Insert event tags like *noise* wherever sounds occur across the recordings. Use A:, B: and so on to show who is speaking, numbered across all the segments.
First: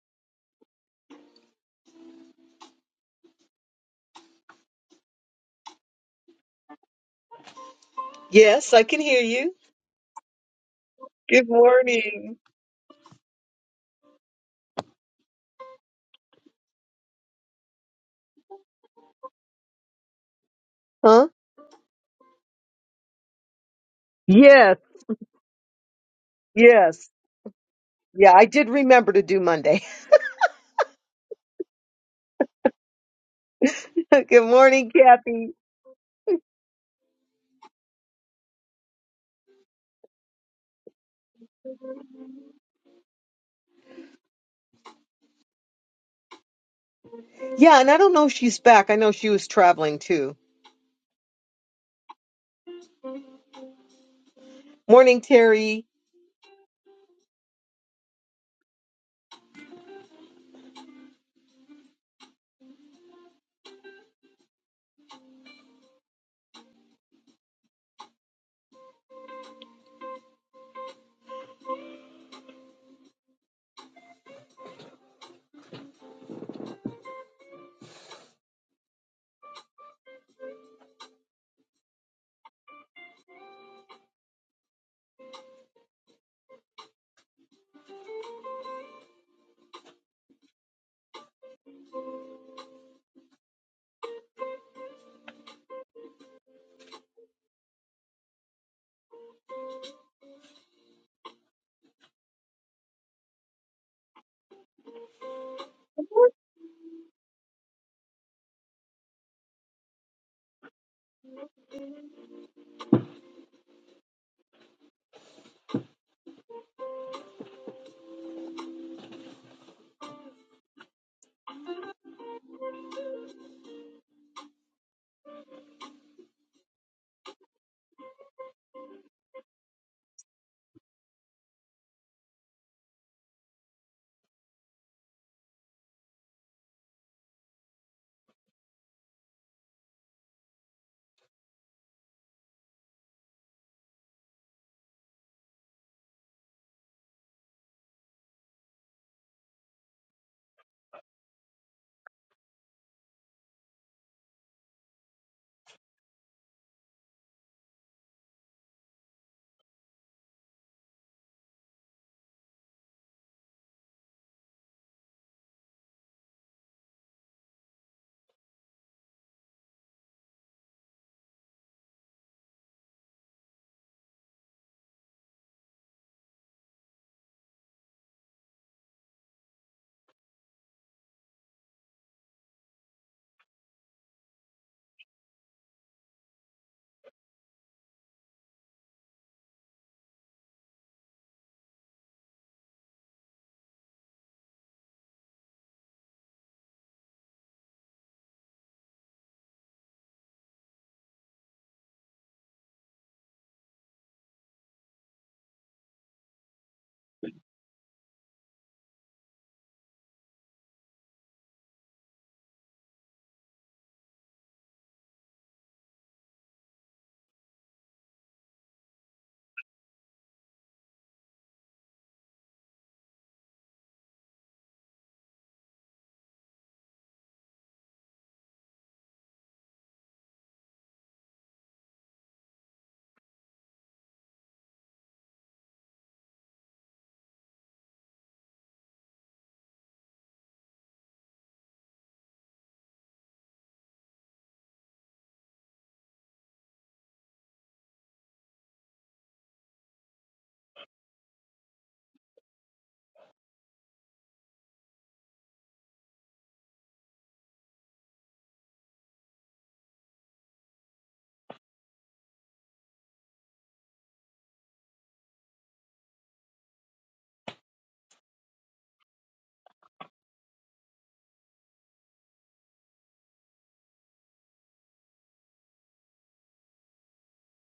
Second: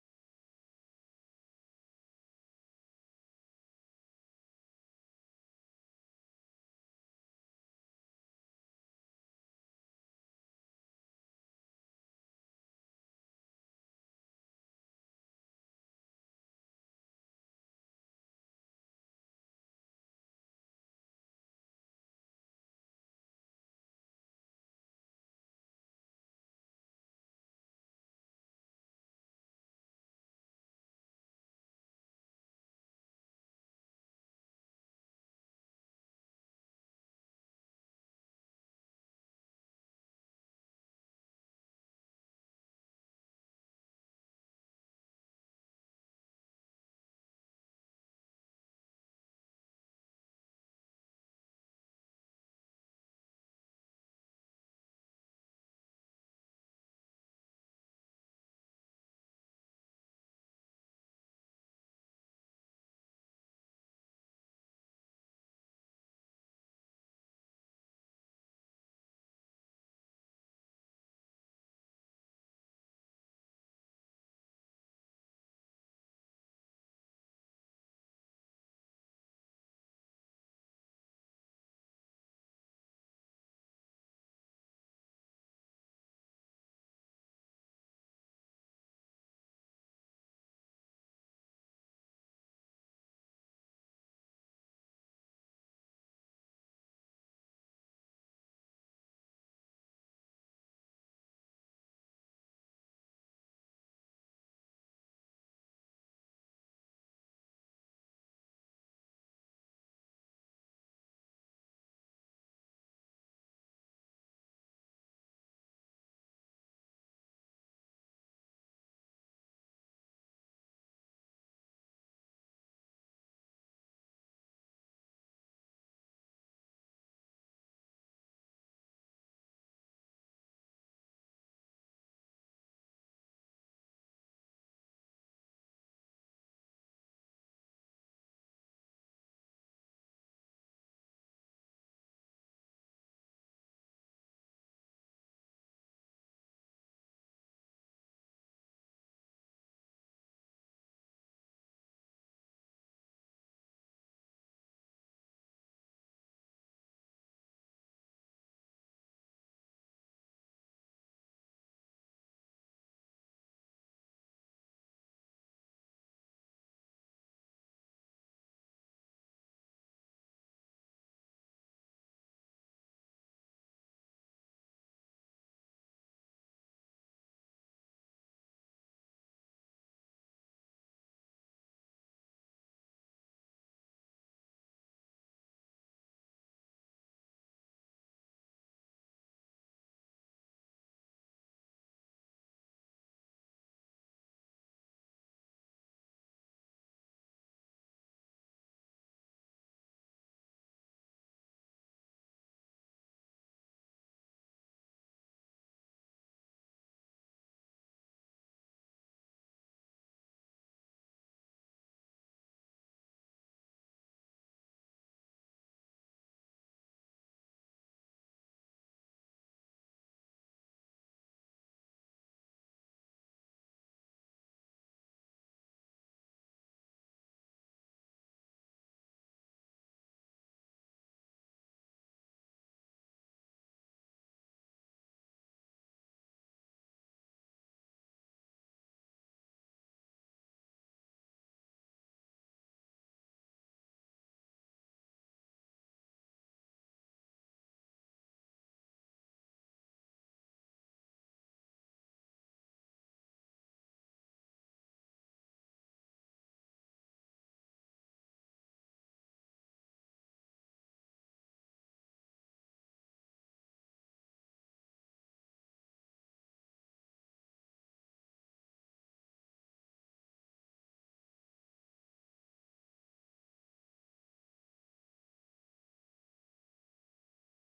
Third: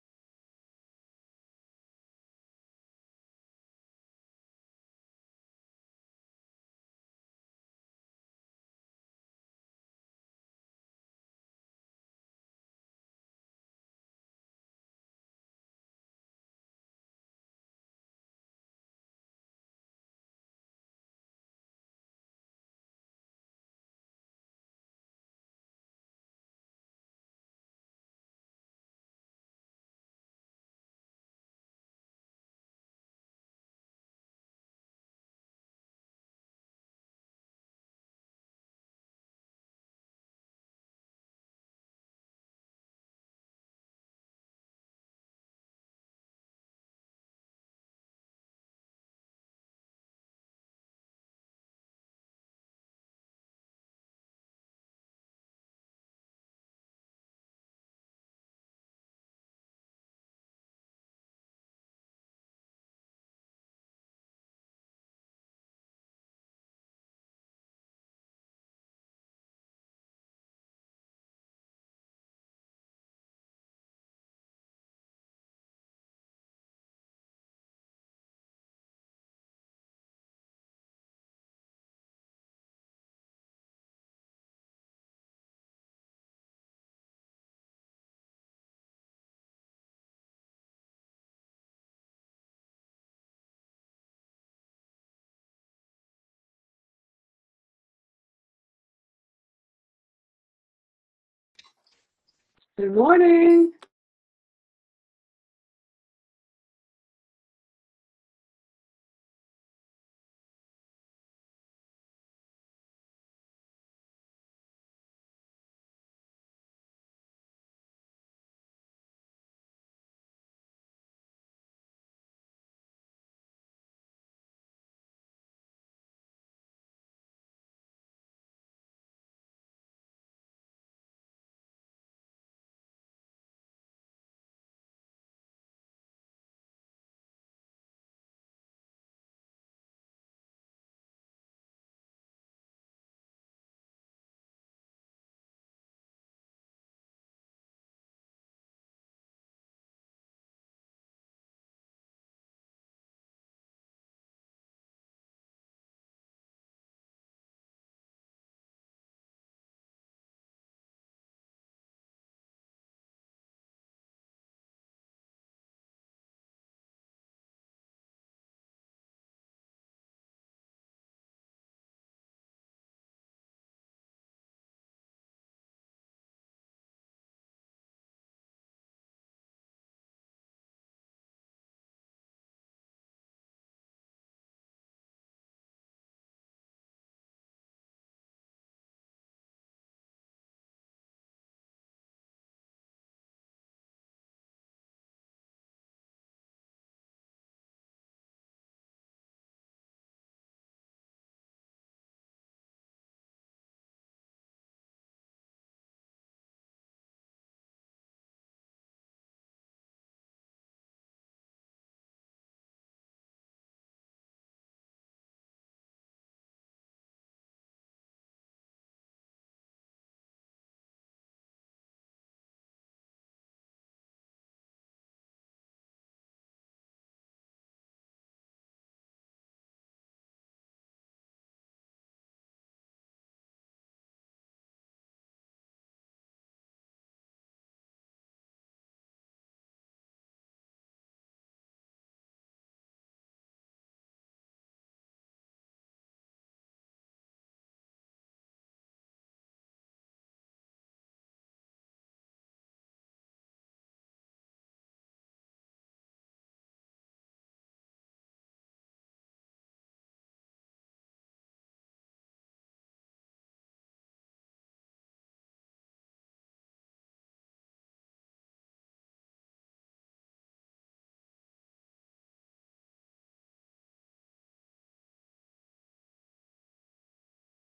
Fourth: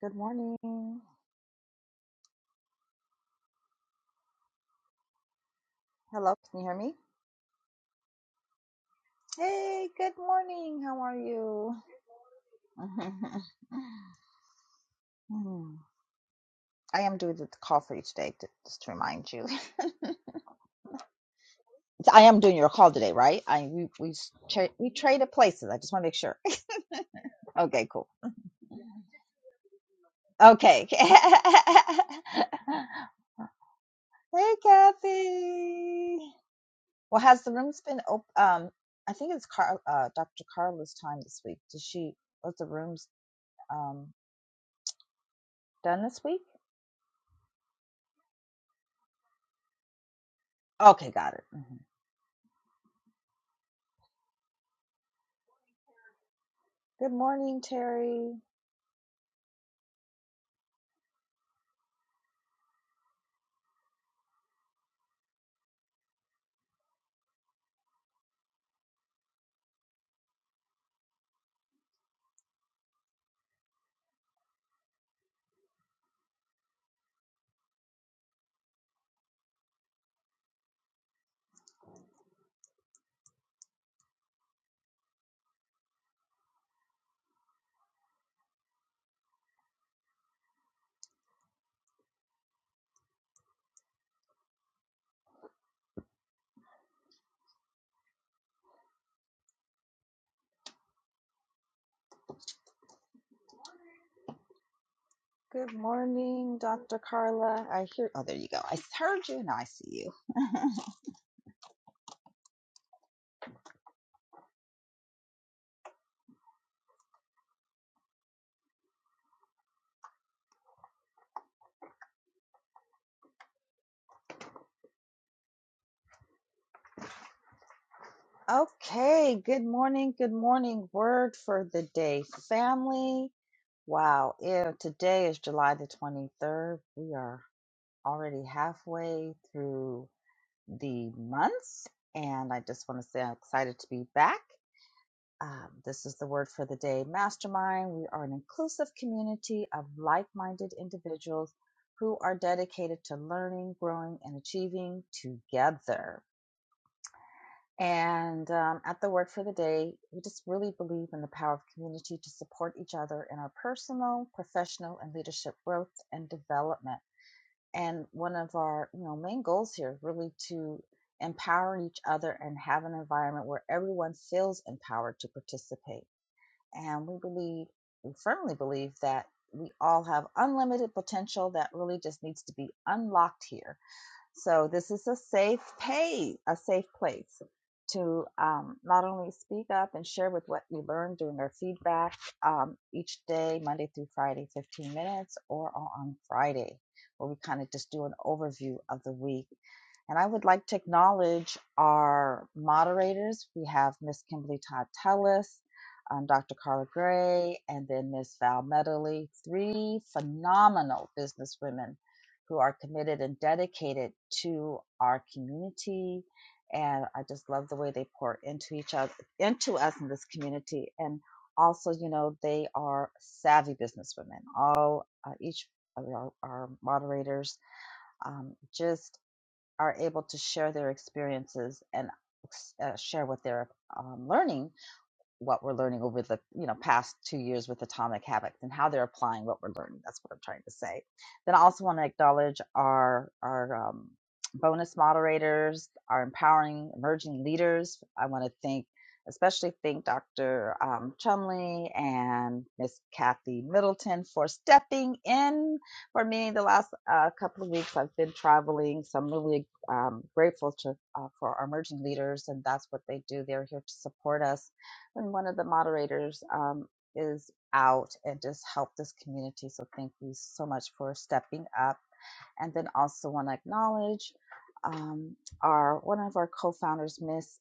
A: Good morning. Hello, can you hear me?
B: Yes, I can hear you.
A: Hey, good morning. How are
B: Good
A: you?
B: morning.
A: *laughs* Hmm. I am doing the call for you today, to, just to remind you.
B: Huh?
A: *laughs* I am doing your call today, right? I we we s- tra-
B: Yes,
A: we traded places. I just want to make sure.
B: yes.
A: *laughs* Okay, cool.
B: Yeah, I did remember to do Monday.
A: Okay. *laughs* hey,
B: *laughs* Good morning, Kathy.
A: Kathy. Well, has the room's been open? Um, I think it's Car- uh, Dr. Carla's time this week. Does she? Was the room's um done this week?
B: Yeah, and I don't know if she's back. I know she was traveling too.
A: Okay, got it. Mhm.
B: Morning, Terry.
A: Good morning, Terry.
C: Good morning.
A: Good morning, Dr. Carla. I hear, oh, there you go. I heard you and I see you. Okay, good morning. Good morning. Word for the day, family. Wow, yeah, today is July the 23rd. We are already halfway through the month, and I just want to say I'm excited to be back. Um, this is the word for the day mastermind. We are an inclusive community of like minded individuals who are dedicated to learning, growing, and achieving together. And um, at the word for the day, we just really believe in the power of community to support each other in our personal, professional, and leadership growth and development. And one of our you know main goals here is really to empower each other and have an environment where everyone feels empowered to participate and we believe, we firmly believe that we all have unlimited potential that really just needs to be unlocked here so this is a safe pay, a safe place to um, not only speak up and share with what we learned during our feedback um, each day, Monday through Friday, 15 minutes, or on Friday, where we kind of just do an overview of the week. And I would like to acknowledge our moderators. We have Miss Kimberly Todd Tellis, um, Dr. Carla Gray, and then Miss Val Medley, three phenomenal businesswomen who are committed and dedicated to our community. And I just love the way they pour into each other, into us in this community. And also, you know, they are savvy businesswomen. All, uh, each of our, our moderators um, just are able to share their experiences and uh, share what they're um, learning what we're learning over the you know past two years with atomic habits and how they're applying what we're learning that's what i'm trying to say then i also want to acknowledge our our um, bonus moderators our empowering emerging leaders i want to thank especially thank dr um, chumley and miss kathy middleton for stepping in for me the last uh, couple of weeks i've been traveling so i'm really um, grateful to uh, for our emerging leaders and that's what they do they're here to support us when one of the moderators um, is out and just help this community. So thank you so much for stepping up. And then also want to acknowledge um, our one of our co-founders, Miss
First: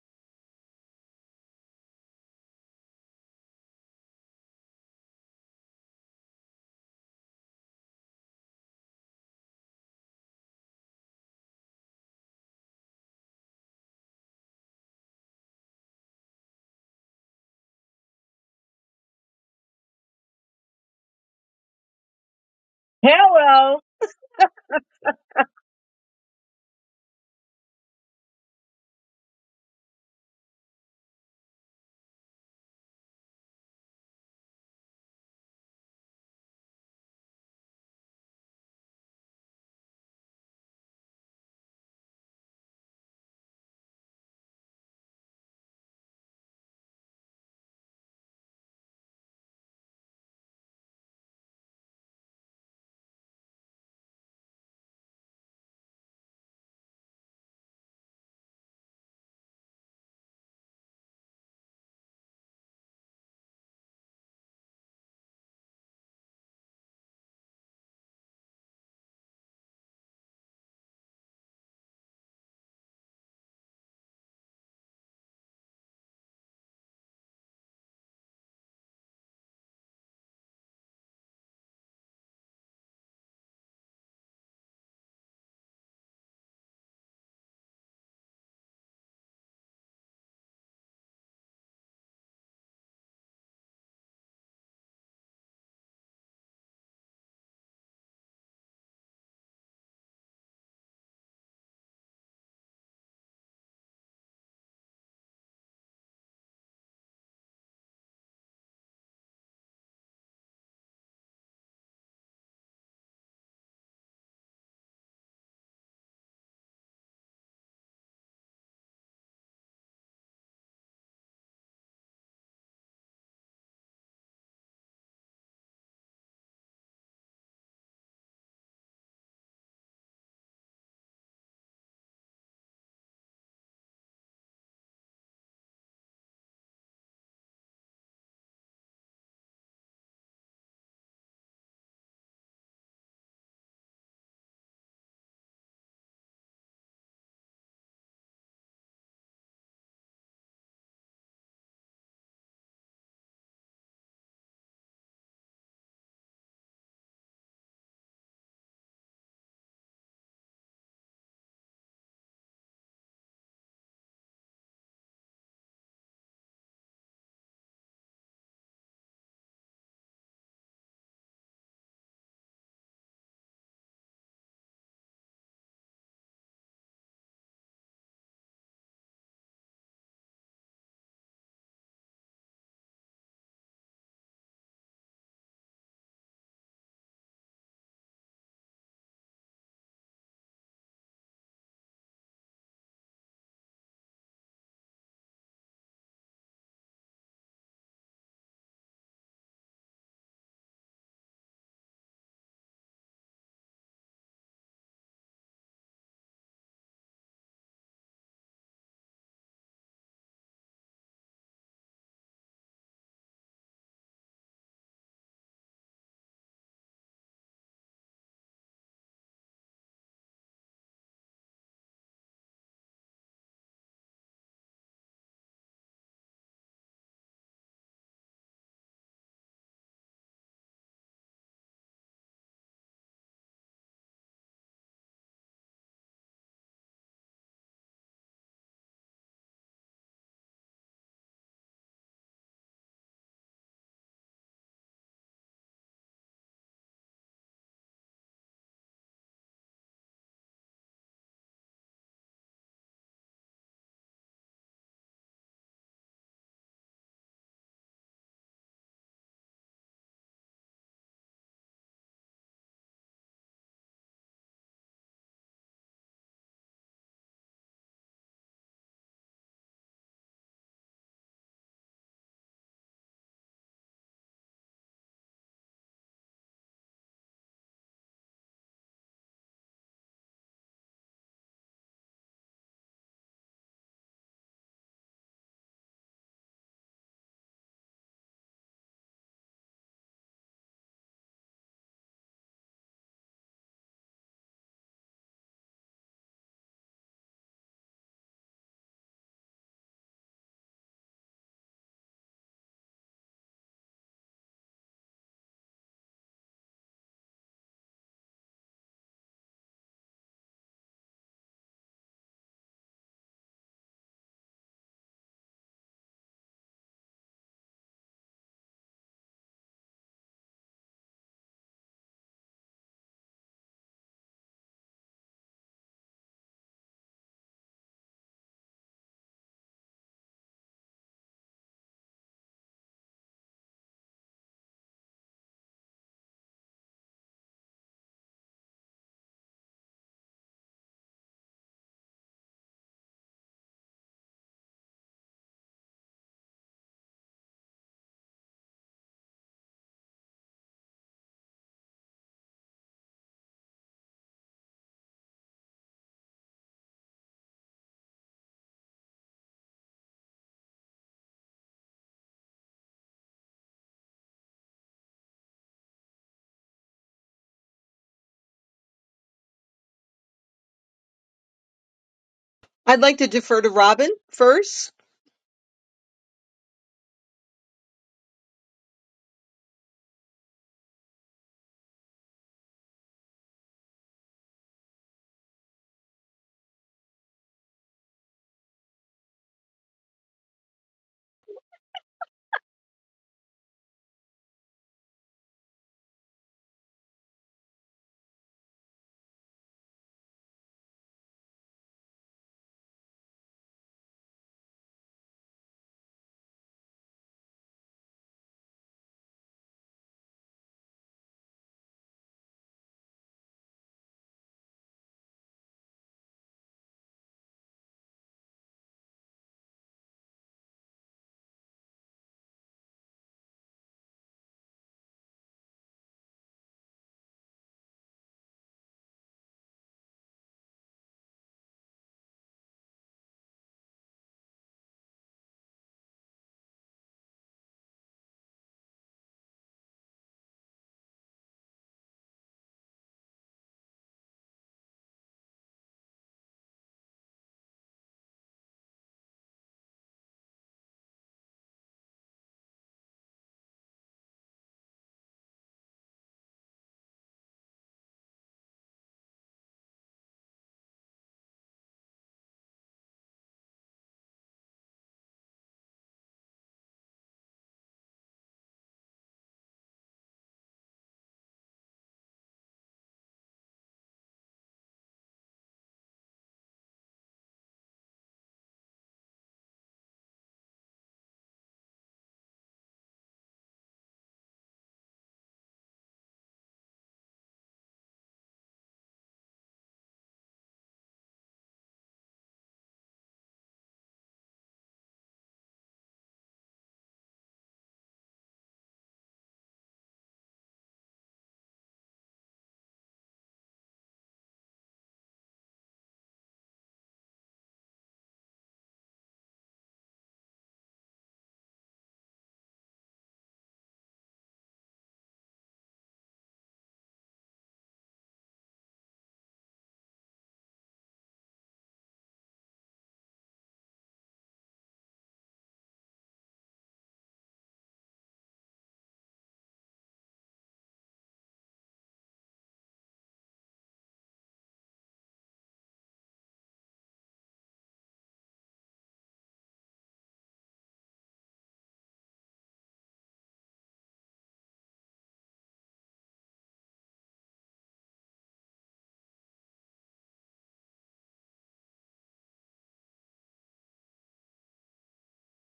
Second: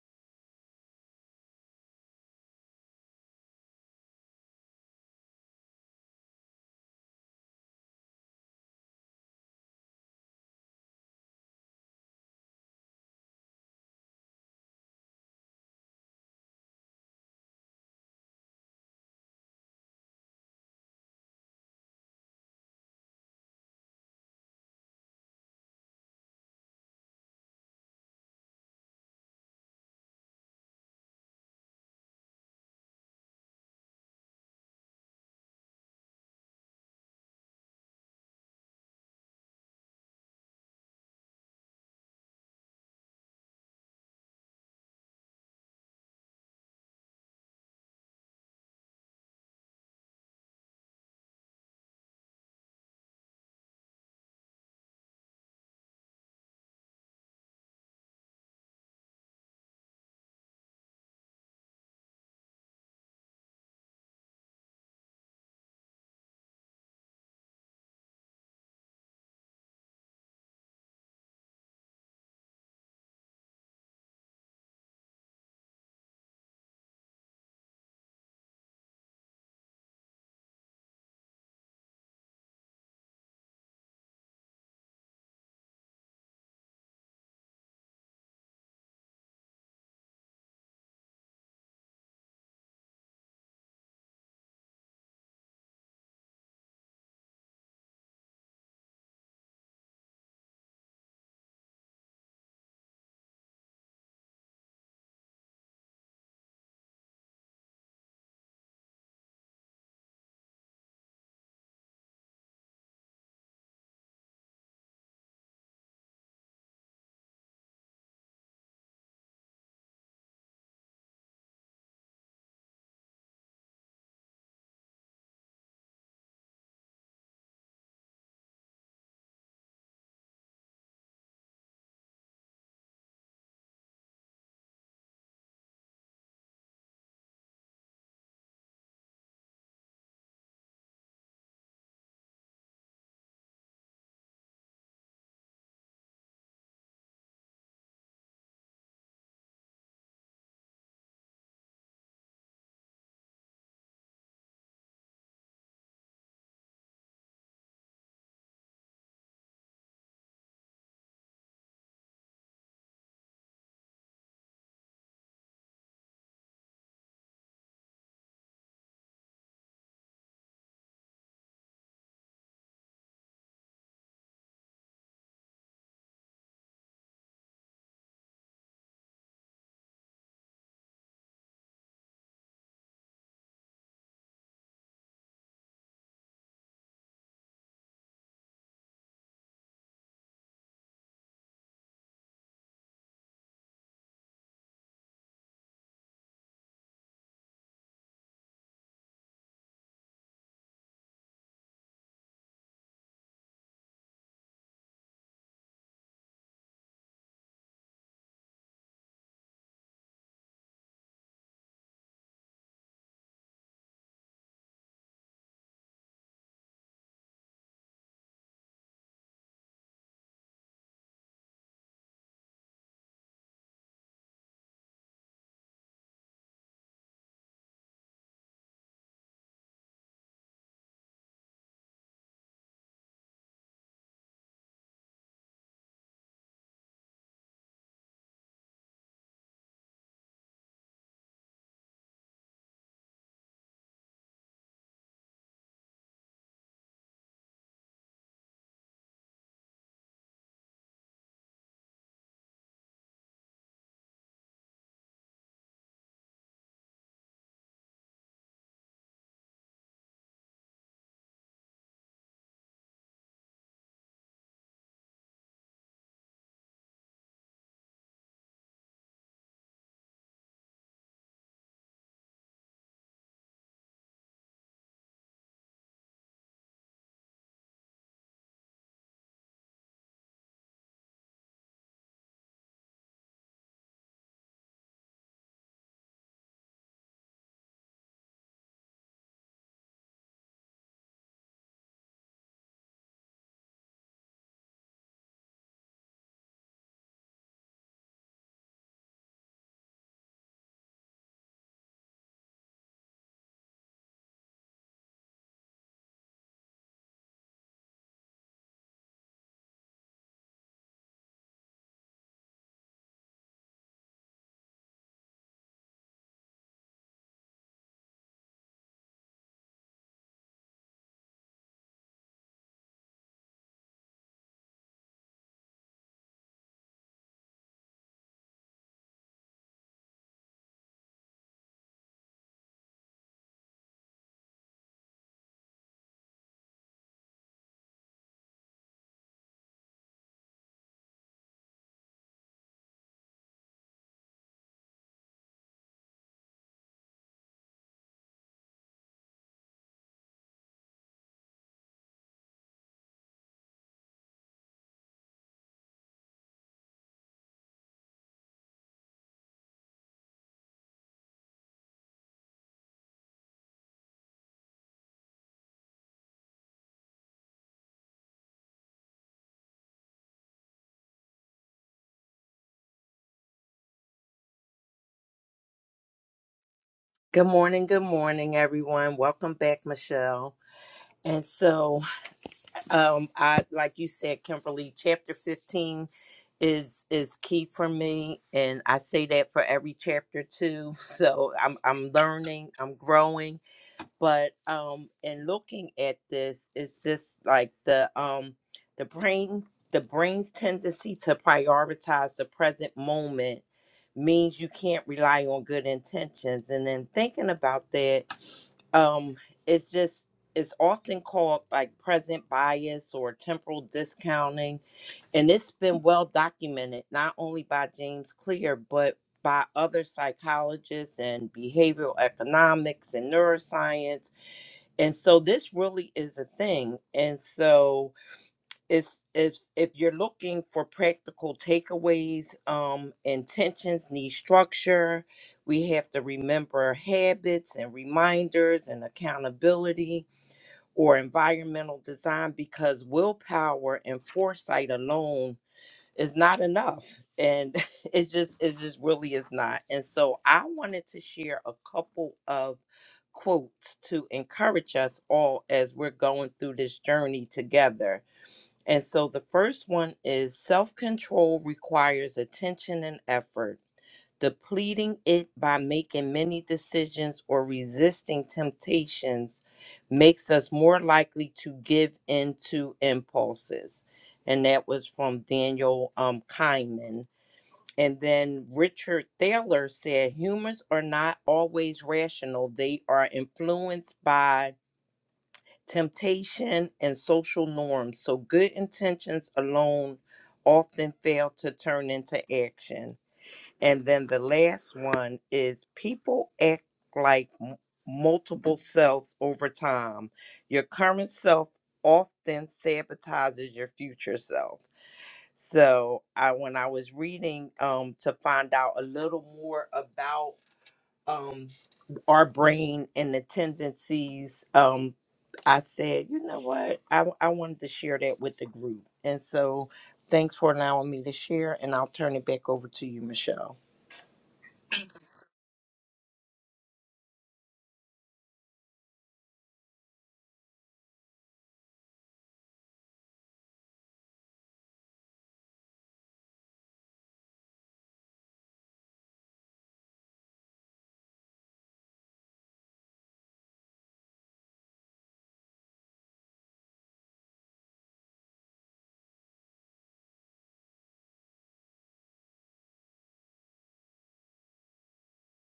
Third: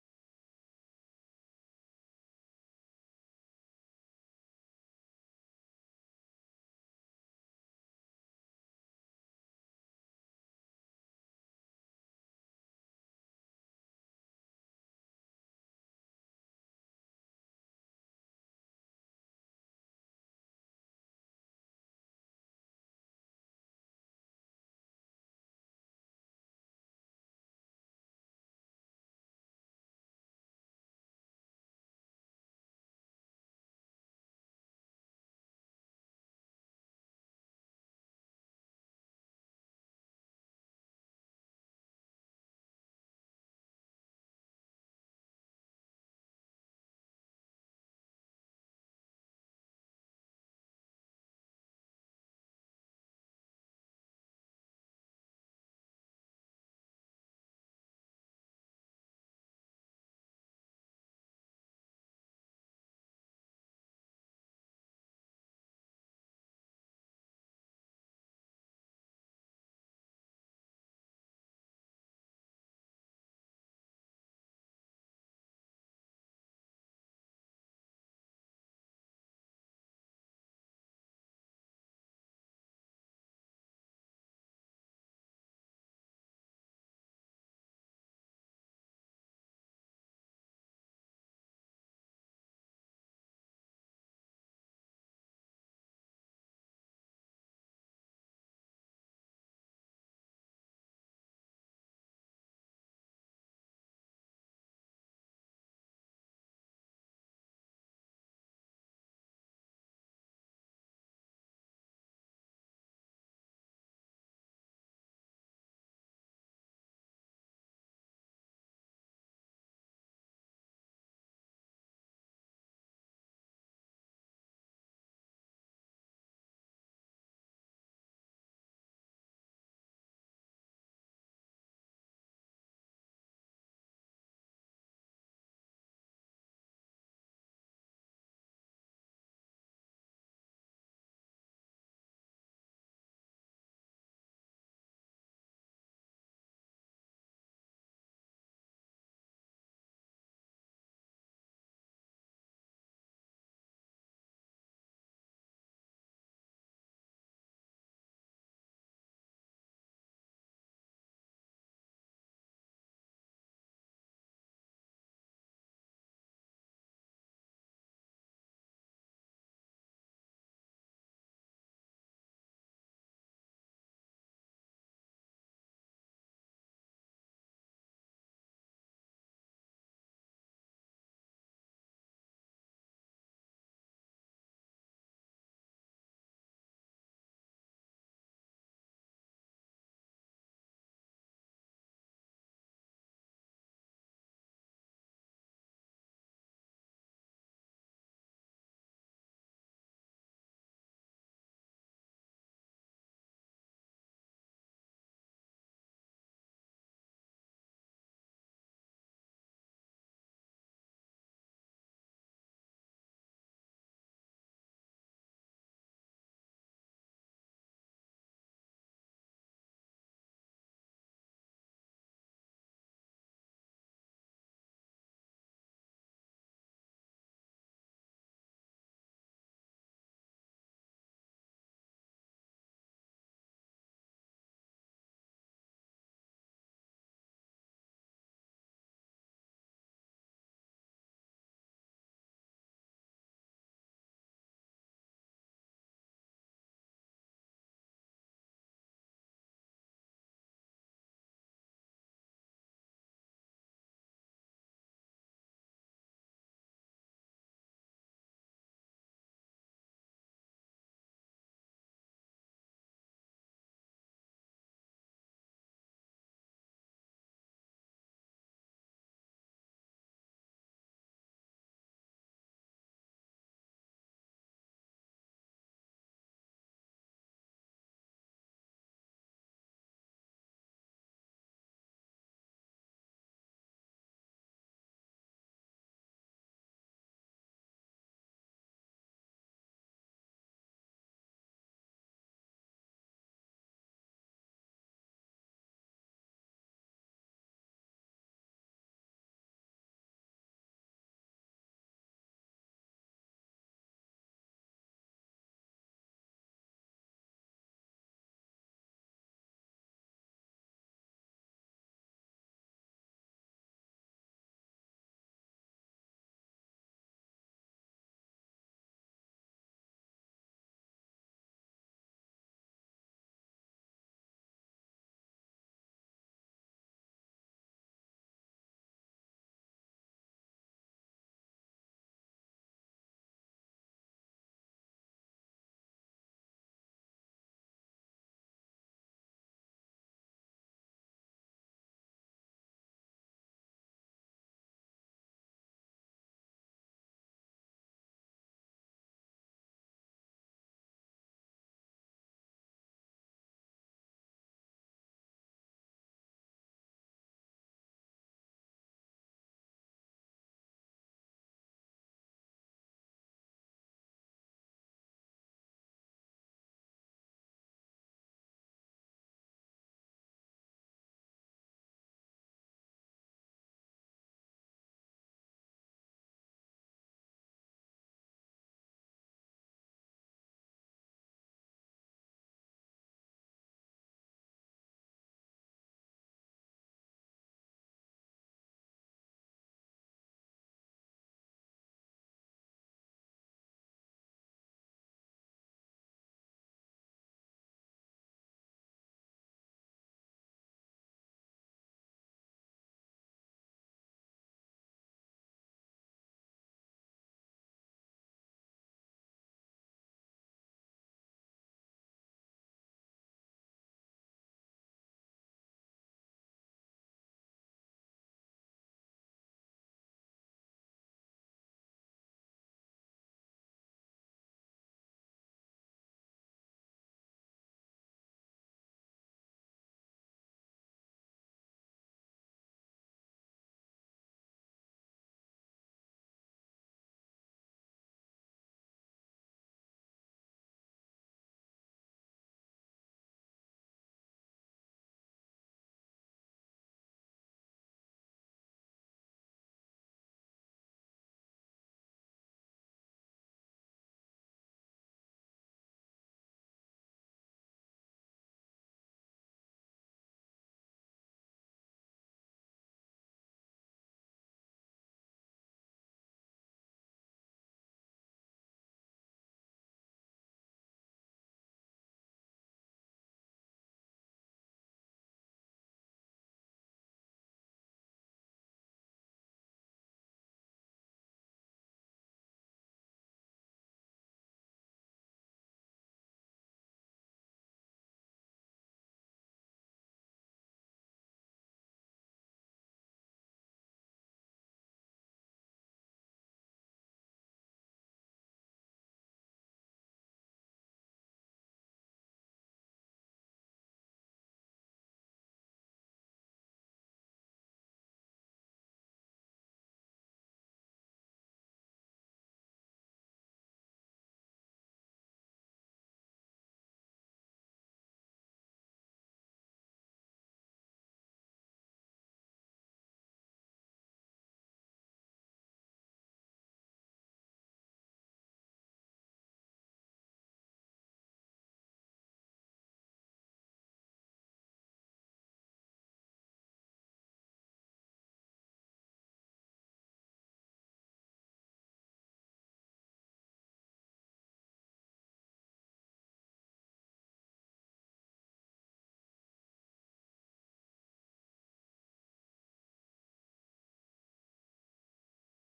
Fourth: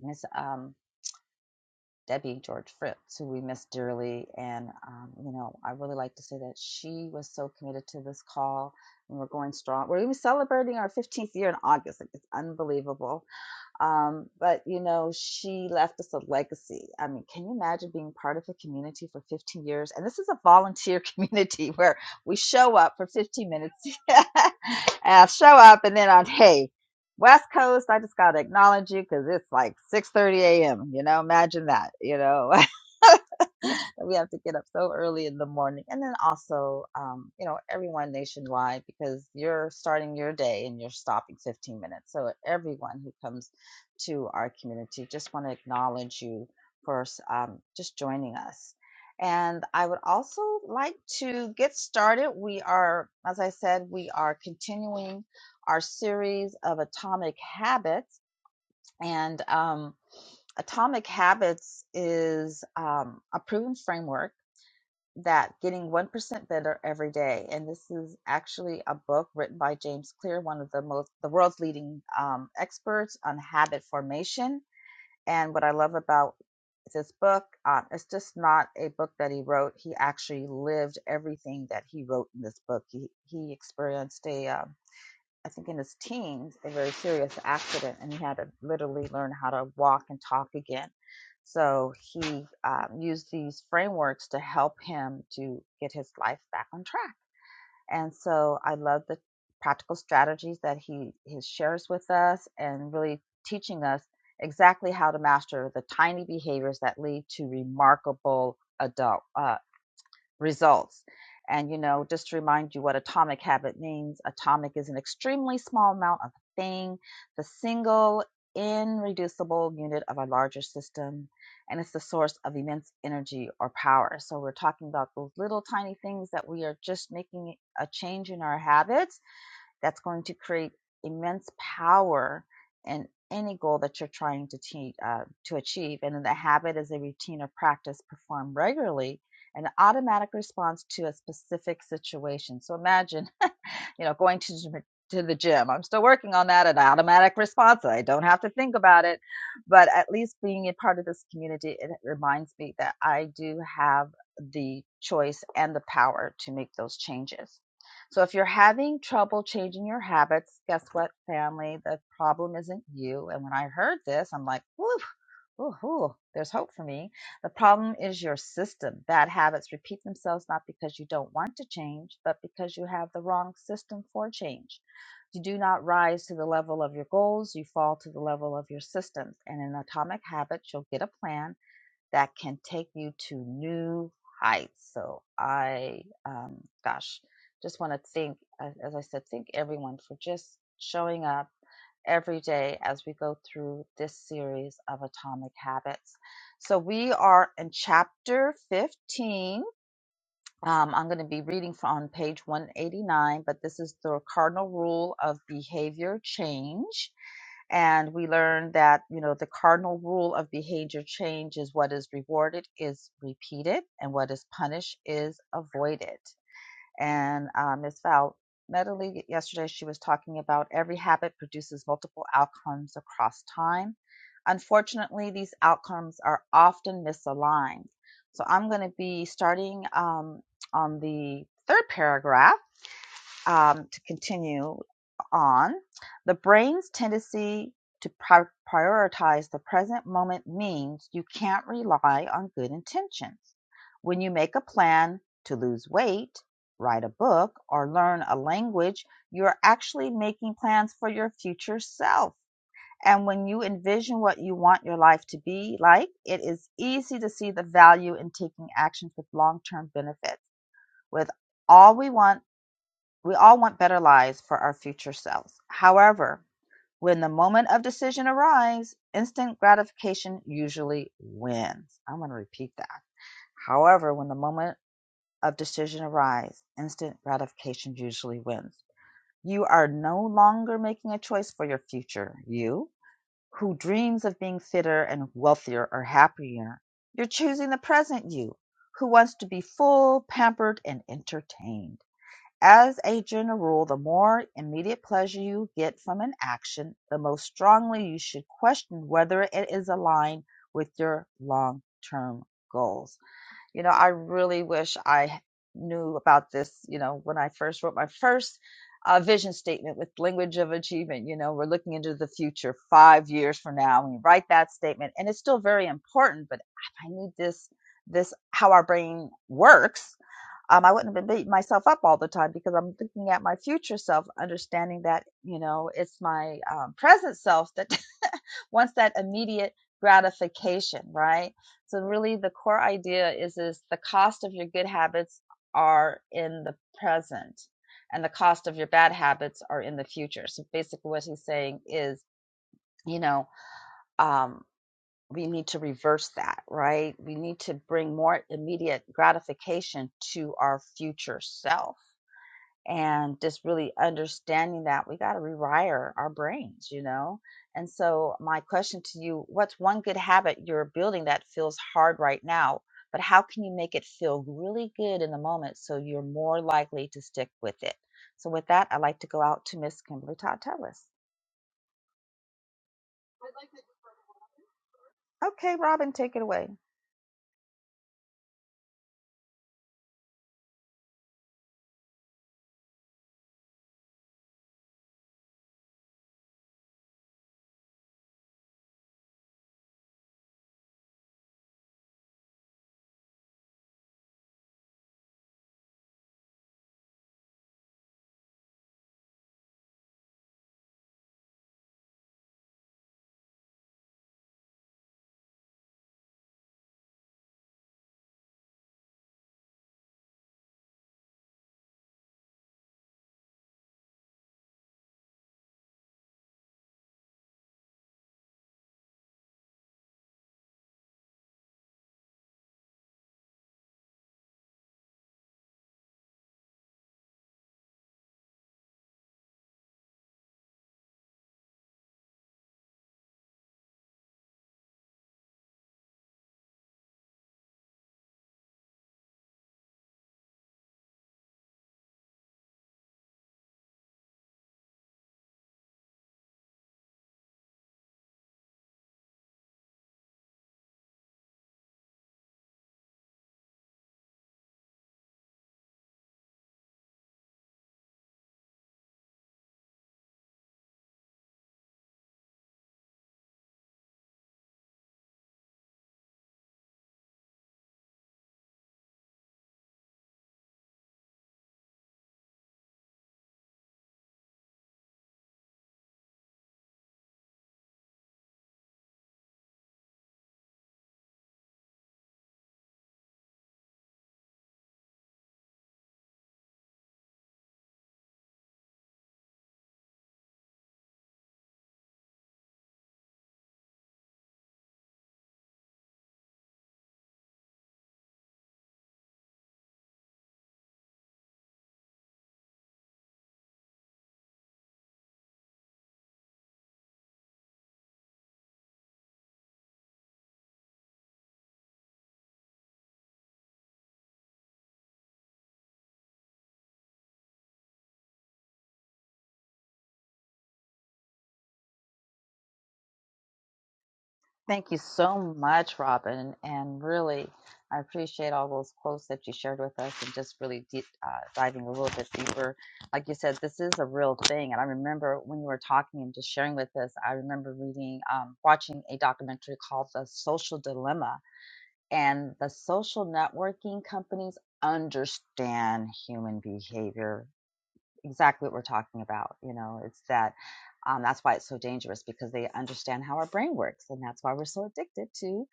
A: Miss um, Debbie George Fritz, who we miss dearly. And um, you know, I really like to say that she was so committed to this call, and we're going strong. We're even celebrating our 15th year in August. Like, It's unbelievable um, but you know, she left us a legacy. I mean, can you imagine being part of a community for 15 years? And this is a volunteer *laughs* community where we show up for 15 minutes,
B: Hello.
A: *laughs* uh, show up, and then on hey, West Coast, I just gotta acknowledge you because it's like 6:30 a.m. You know, imagine that. You know, *laughs* *laughs* we have to get up so early in the morning. And then also, um, you know, everyone nationwide because you're starting your day and you're stopping 15 minutes. So everyone who comes to our community, just want to acknowledge you for um, just joining us. And I would also like to get started. We are, as I said, we are continuing our series of atomic habits. And um, Atomic Habits is um, a proven framework that getting 1% better every day and this is actually a book written by james clear one of the most the world's leading um, experts on habit formation and what i love about this book um, it's just not a book that he wrote he actually lived everything that he wrote in this book he, he experienced a um, I think in his teens, a very serious accident, and he had to literally learn how to walk and talk again. So he um, used these frameworks to help him to get his life back on track. And so I love the practical strategies that he, he shares with us and really teaching us exactly how to master the tiny behaviors that lead to remarkable adult uh, results. And, you know, just to remind you what atomic habit means atomic is an extremely small amount of a thing, the single irreducible unit of a larger system, and it's the source of immense energy or power. So we're talking about those little tiny things that we are just making a change in our habits that's going to create immense power in any goal that you're trying to, te- uh, to achieve. And then the habit is a routine or practice performed regularly, an automatic response to a specific situation. So imagine you know, going to to the gym. I'm still working on that, an automatic response. I don't have to think about it, but at least being a part of this community, it reminds me that I do have the choice and the power to make those changes. So if you're having trouble changing your habits, guess what, family? The problem isn't you. And when I heard this, I'm like, woo, Ooh, there's hope for me. The problem is your system. Bad habits repeat themselves not because you don't want to change, but because you have the wrong system for change. You do not rise to the level of your goals, you fall to the level of your systems. And in Atomic Habits, you'll get a plan that can take you to new heights. So, I, um, gosh, just want to think, as I said, thank everyone for just showing up every day as we go through this series of Atomic Habits. So we are in chapter 15. Um, I'm going to be reading from page 189, but this is the cardinal rule of behavior change. And we learned that, you know, the cardinal rule of behavior change is what is rewarded is repeated and what is punished is avoided. And uh, Ms. Val Medley, yesterday, she was talking about every habit produces multiple outcomes across time. Unfortunately, these outcomes are often misaligned. So I'm going to be starting um, on the third paragraph um, to continue on, the brain's tendency to pri- prioritize the present moment means you can't rely on good intentions. When you make a plan to lose weight, write a book, or learn a language, you're actually making plans for your future self. And when you envision what you want your life to be like, it is easy to see the value in taking actions with long term benefits. With all we want we all want better lives for our future selves. However, when the moment of decision arrives, instant gratification usually wins. I'm going to repeat that. However, when the moment of decision arrives, instant gratification usually wins. You are no longer making a choice for your future. You, who dreams of being fitter and wealthier or happier, you're choosing the present you, who wants to be full, pampered, and entertained. As a general rule, the more immediate pleasure you get from an action, the most strongly you should question whether it is aligned with your long term goals. You know, I really wish I knew about this, you know, when I first wrote my first uh, vision statement with language of achievement. You know, we're looking into the future five years from now. When you write that statement, and it's still very important, but I knew this, this, how our brain works um, I wouldn't have been beating myself up all the time because I'm looking at my future self, understanding that, you know, it's my um, present self that *laughs* wants that immediate gratification, right? So really the core idea is, is the cost of your good habits are in the present and the cost of your bad habits are in the future. So basically what he's saying is, you know, um, we need to reverse that, right? We need to bring more immediate gratification to our future self and just really understanding that we got to rewire our brains, you know? And so, my question to you what's one good habit you're building that feels hard right now, but how can you make it feel really good in the moment so you're more likely to stick with it? So, with that, I'd like to go out to Miss Kimberly Todd Tellis.
B: I'd like to defer to Robin first.
A: Okay, Robin, take it away.
D: Good morning, good morning, everyone. Welcome back, Michelle. And so, um, I like you said, Kimberly, chapter fifteen is is key for me, and I say that for every chapter too. So I'm I'm learning, I'm growing, but um in looking at this it's just like the um the brain the brain's tendency to prioritize the present moment means you can't rely on good intentions and then thinking about that um it's just it's often called like present bias or temporal discounting and it's been well documented not only by james clear but by other psychologists and behavioral economics and neuroscience and so this really is a thing and so it's it's if you're looking for practical takeaways um intentions need structure we have to remember habits and reminders and accountability or environmental design because willpower and foresight alone is not enough and *laughs* it's just it just really is not and so i wanted to share a couple of quotes to encourage us all as we're going through this journey together and so the first one is self-control requires attention and effort depleting it by making many decisions or resisting temptations makes us more likely to give in to impulses. And that was from Daniel um, Kahneman. And then Richard Thaler said humans are not always rational, they are influenced by temptation and social norms. So good intentions alone often fail to turn into action. And then the last one is people act like m- multiple selves over time. Your current self often sabotages your future self. So I when I was reading um to find out a little more about um our brain and the tendencies um I said, you know what? I w- I wanted to share that with the group. And so thanks for allowing me to share and I'll turn it back over to you, Michelle.
A: Thank you so much, Robin. And really, I appreciate all those quotes that you shared with us and just really deep, uh, diving a little bit deeper. Like you said, this is a real thing. And I remember when you were talking and just sharing with us, I remember reading, um, watching a documentary called The Social Dilemma. And the social networking companies understand human behavior exactly what we're talking about. You know, it's that um, that's why it's so dangerous because they understand how our brain works, and that's why we're so addicted to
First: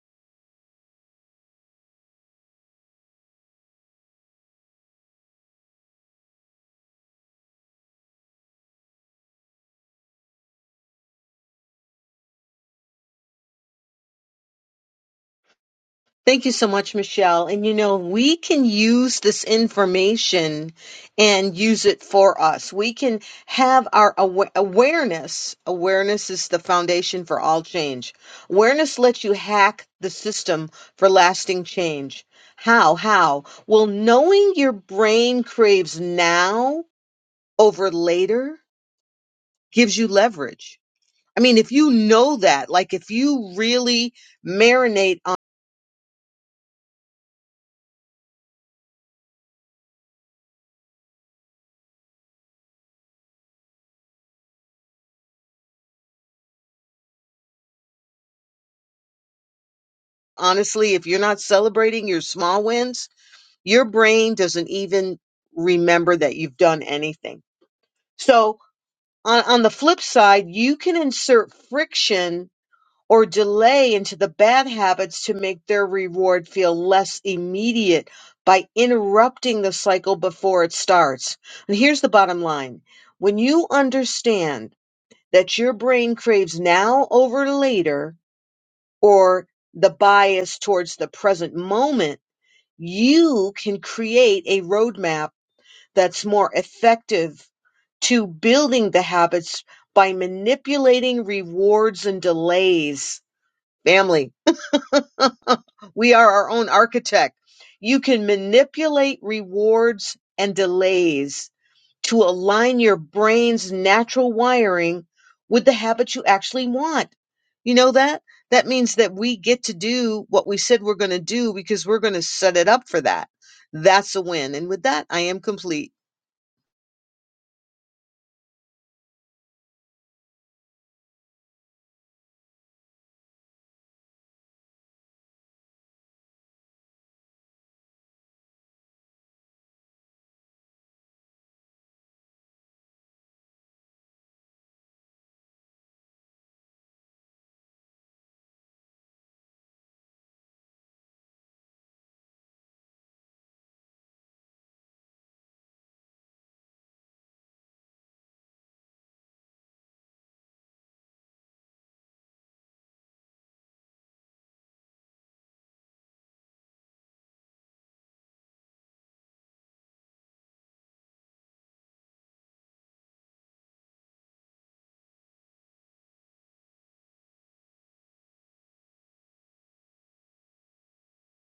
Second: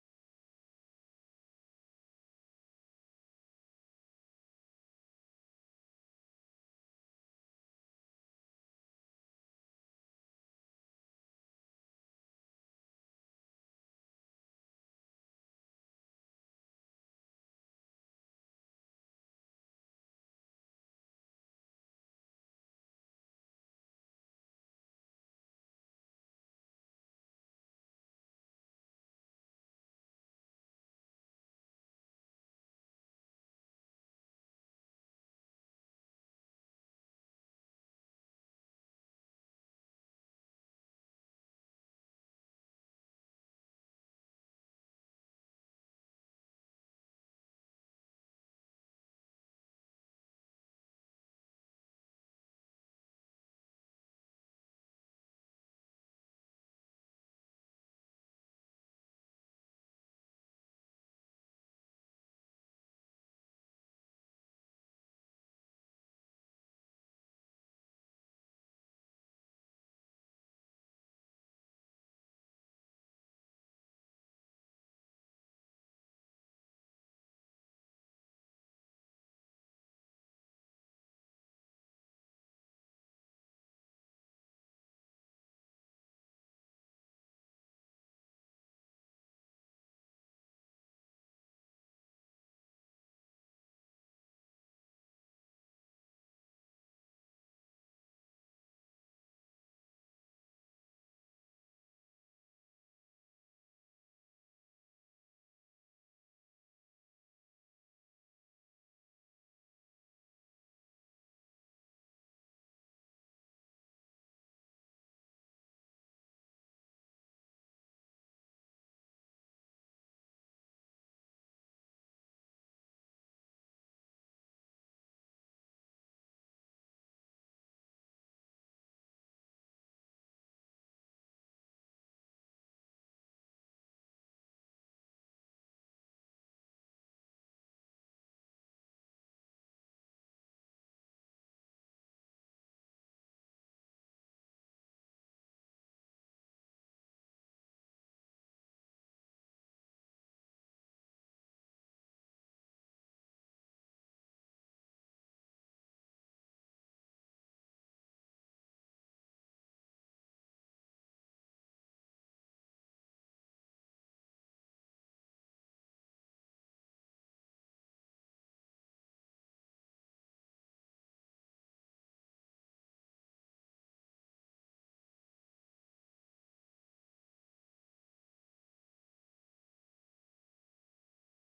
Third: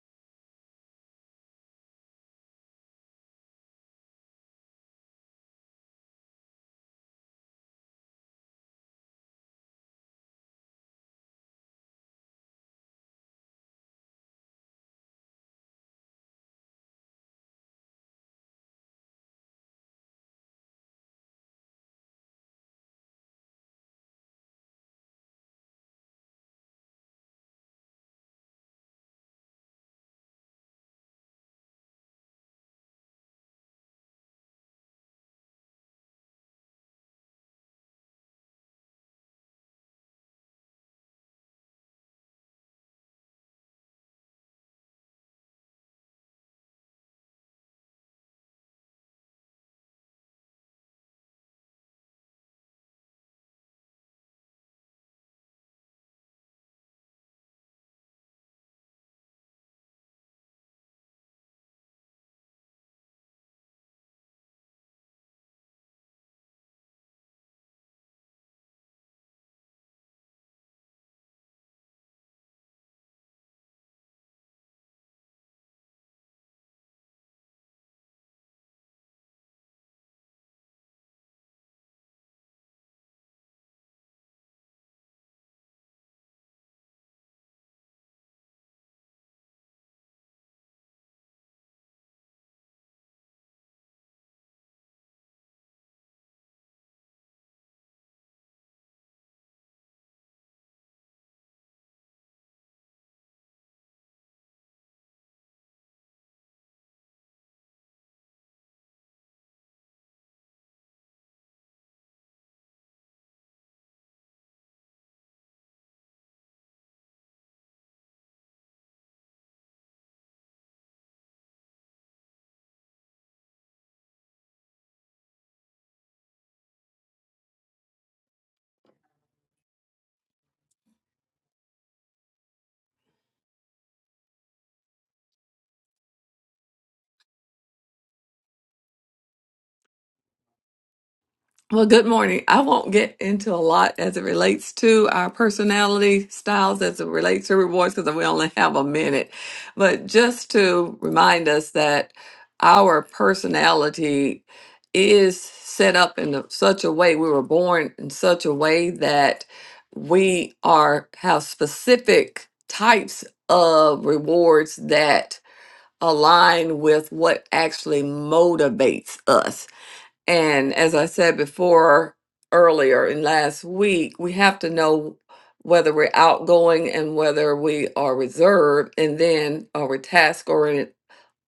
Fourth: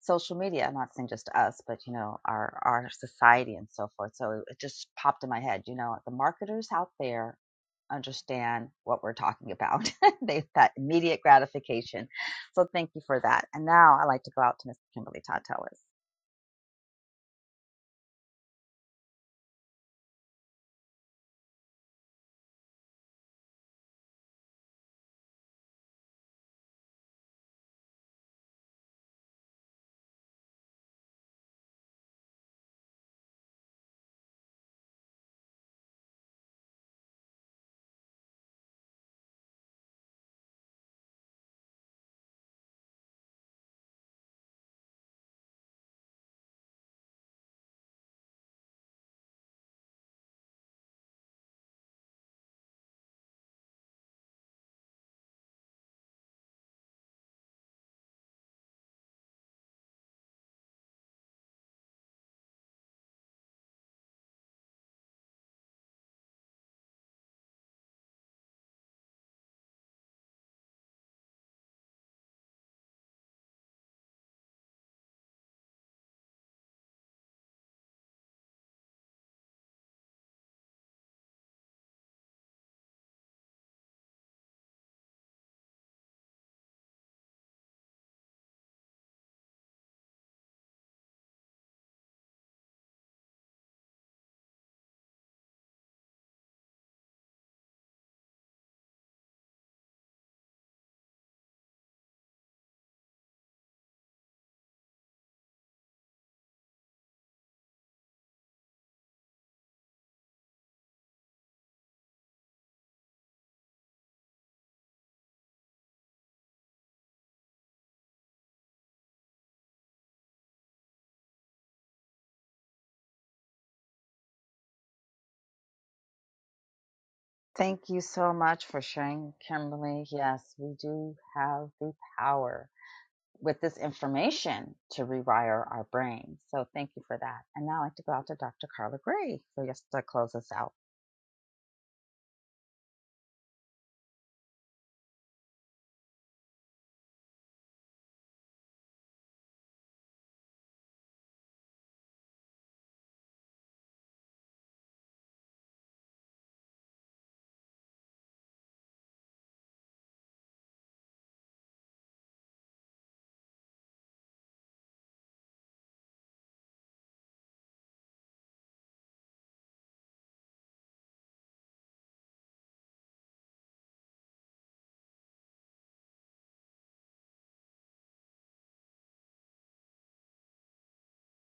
A: social media. I'm not saying just us, but you know, our our society and so forth. So it just popped in my head. You know, the marketers out there understand what we're talking about. *laughs* They've got immediate gratification. So thank you for that. And now I like to go out to Miss Kimberly Todd Tellis.
B: Thank you so much, Michelle. And you know, we can use this information and use it for us. We can have our awa- awareness. Awareness is the foundation for all change. Awareness lets you hack the system for lasting change. How? How? Well, knowing your brain craves now over later gives you leverage. I mean, if you know that, like if you really marinate honestly, if you're not celebrating your small wins, your brain doesn't even remember that you've done anything. So, on, on the flip side, you can insert friction or delay into the bad habits to make their reward feel less immediate by interrupting the cycle before it starts. And here's the bottom line when you understand that your brain craves now over later, or the bias towards the present moment, you can create a roadmap that's more effective to building the habits by manipulating rewards and delays. Family, *laughs* we are our own architect. You can manipulate rewards and delays to align your brain's natural wiring with the habit you actually want. You know that? That means that we get to do what we said we're going to do because we're going to set it up for that. That's a win. And with that, I am complete.
A: Thank you so much for sharing, Kimberly. Yes, we do have the power with this information to rewire our brains. So thank you for that. And now I'd like to go out to Dr. Carla Gray for just to close us out.
C: Well, good morning. I won't get into a lot as it relates to our personality styles, as it relates to rewards, because we only have a minute. But just to remind us that our personality is set up in a- such a way, we were born in such a way that we are have specific types of rewards that align with what actually motivates us. And as I said before, earlier in last week, we have to know whether we're outgoing and whether we are reserved, and then are we task oriented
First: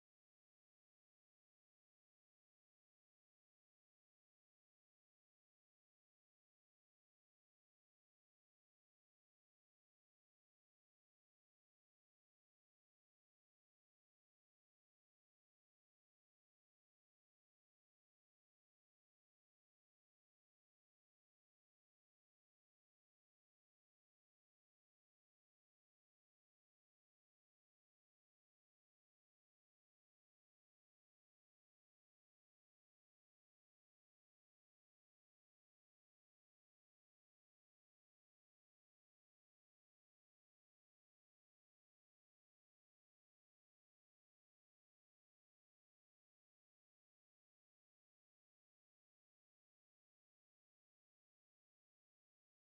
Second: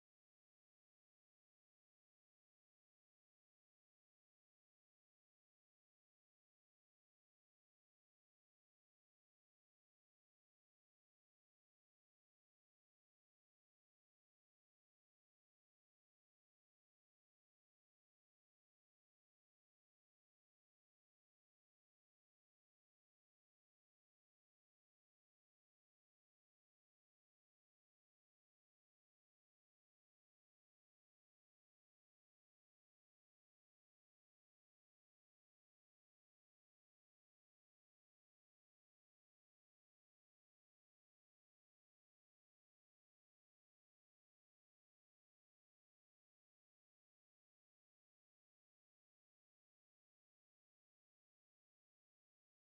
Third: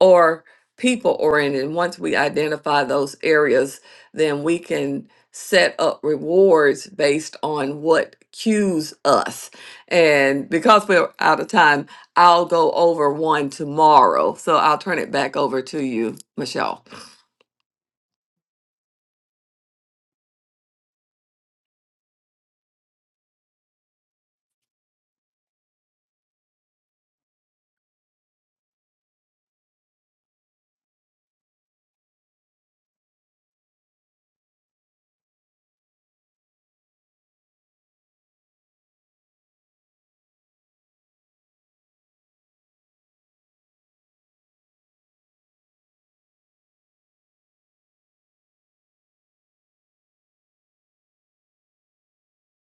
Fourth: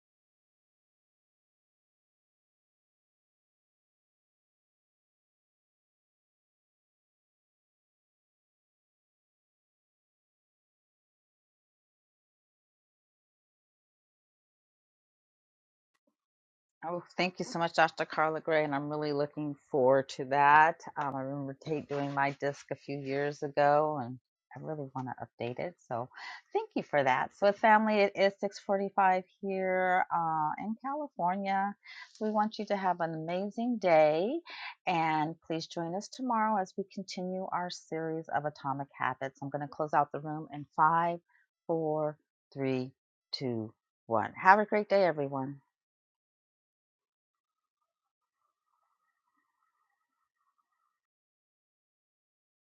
C: or people oriented. Once we identify those areas, then we can set up rewards based on what cues us. And because we're out of time, I'll go over one tomorrow. So I'll turn it back over to you, Michelle.
A: Oh, thank you so much, Dr. Carla Gray, and I'm really looking forward to that. Um, I remember Tate doing my disc a few years ago, and I really want to update it. So, thank you for that. So, with family, it is 6:45 here uh, in California. We want you to have an amazing day, and please join us tomorrow as we continue our series of Atomic Habits. I'm going to close out the room in five, four, three, two, one. Have a great day, everyone.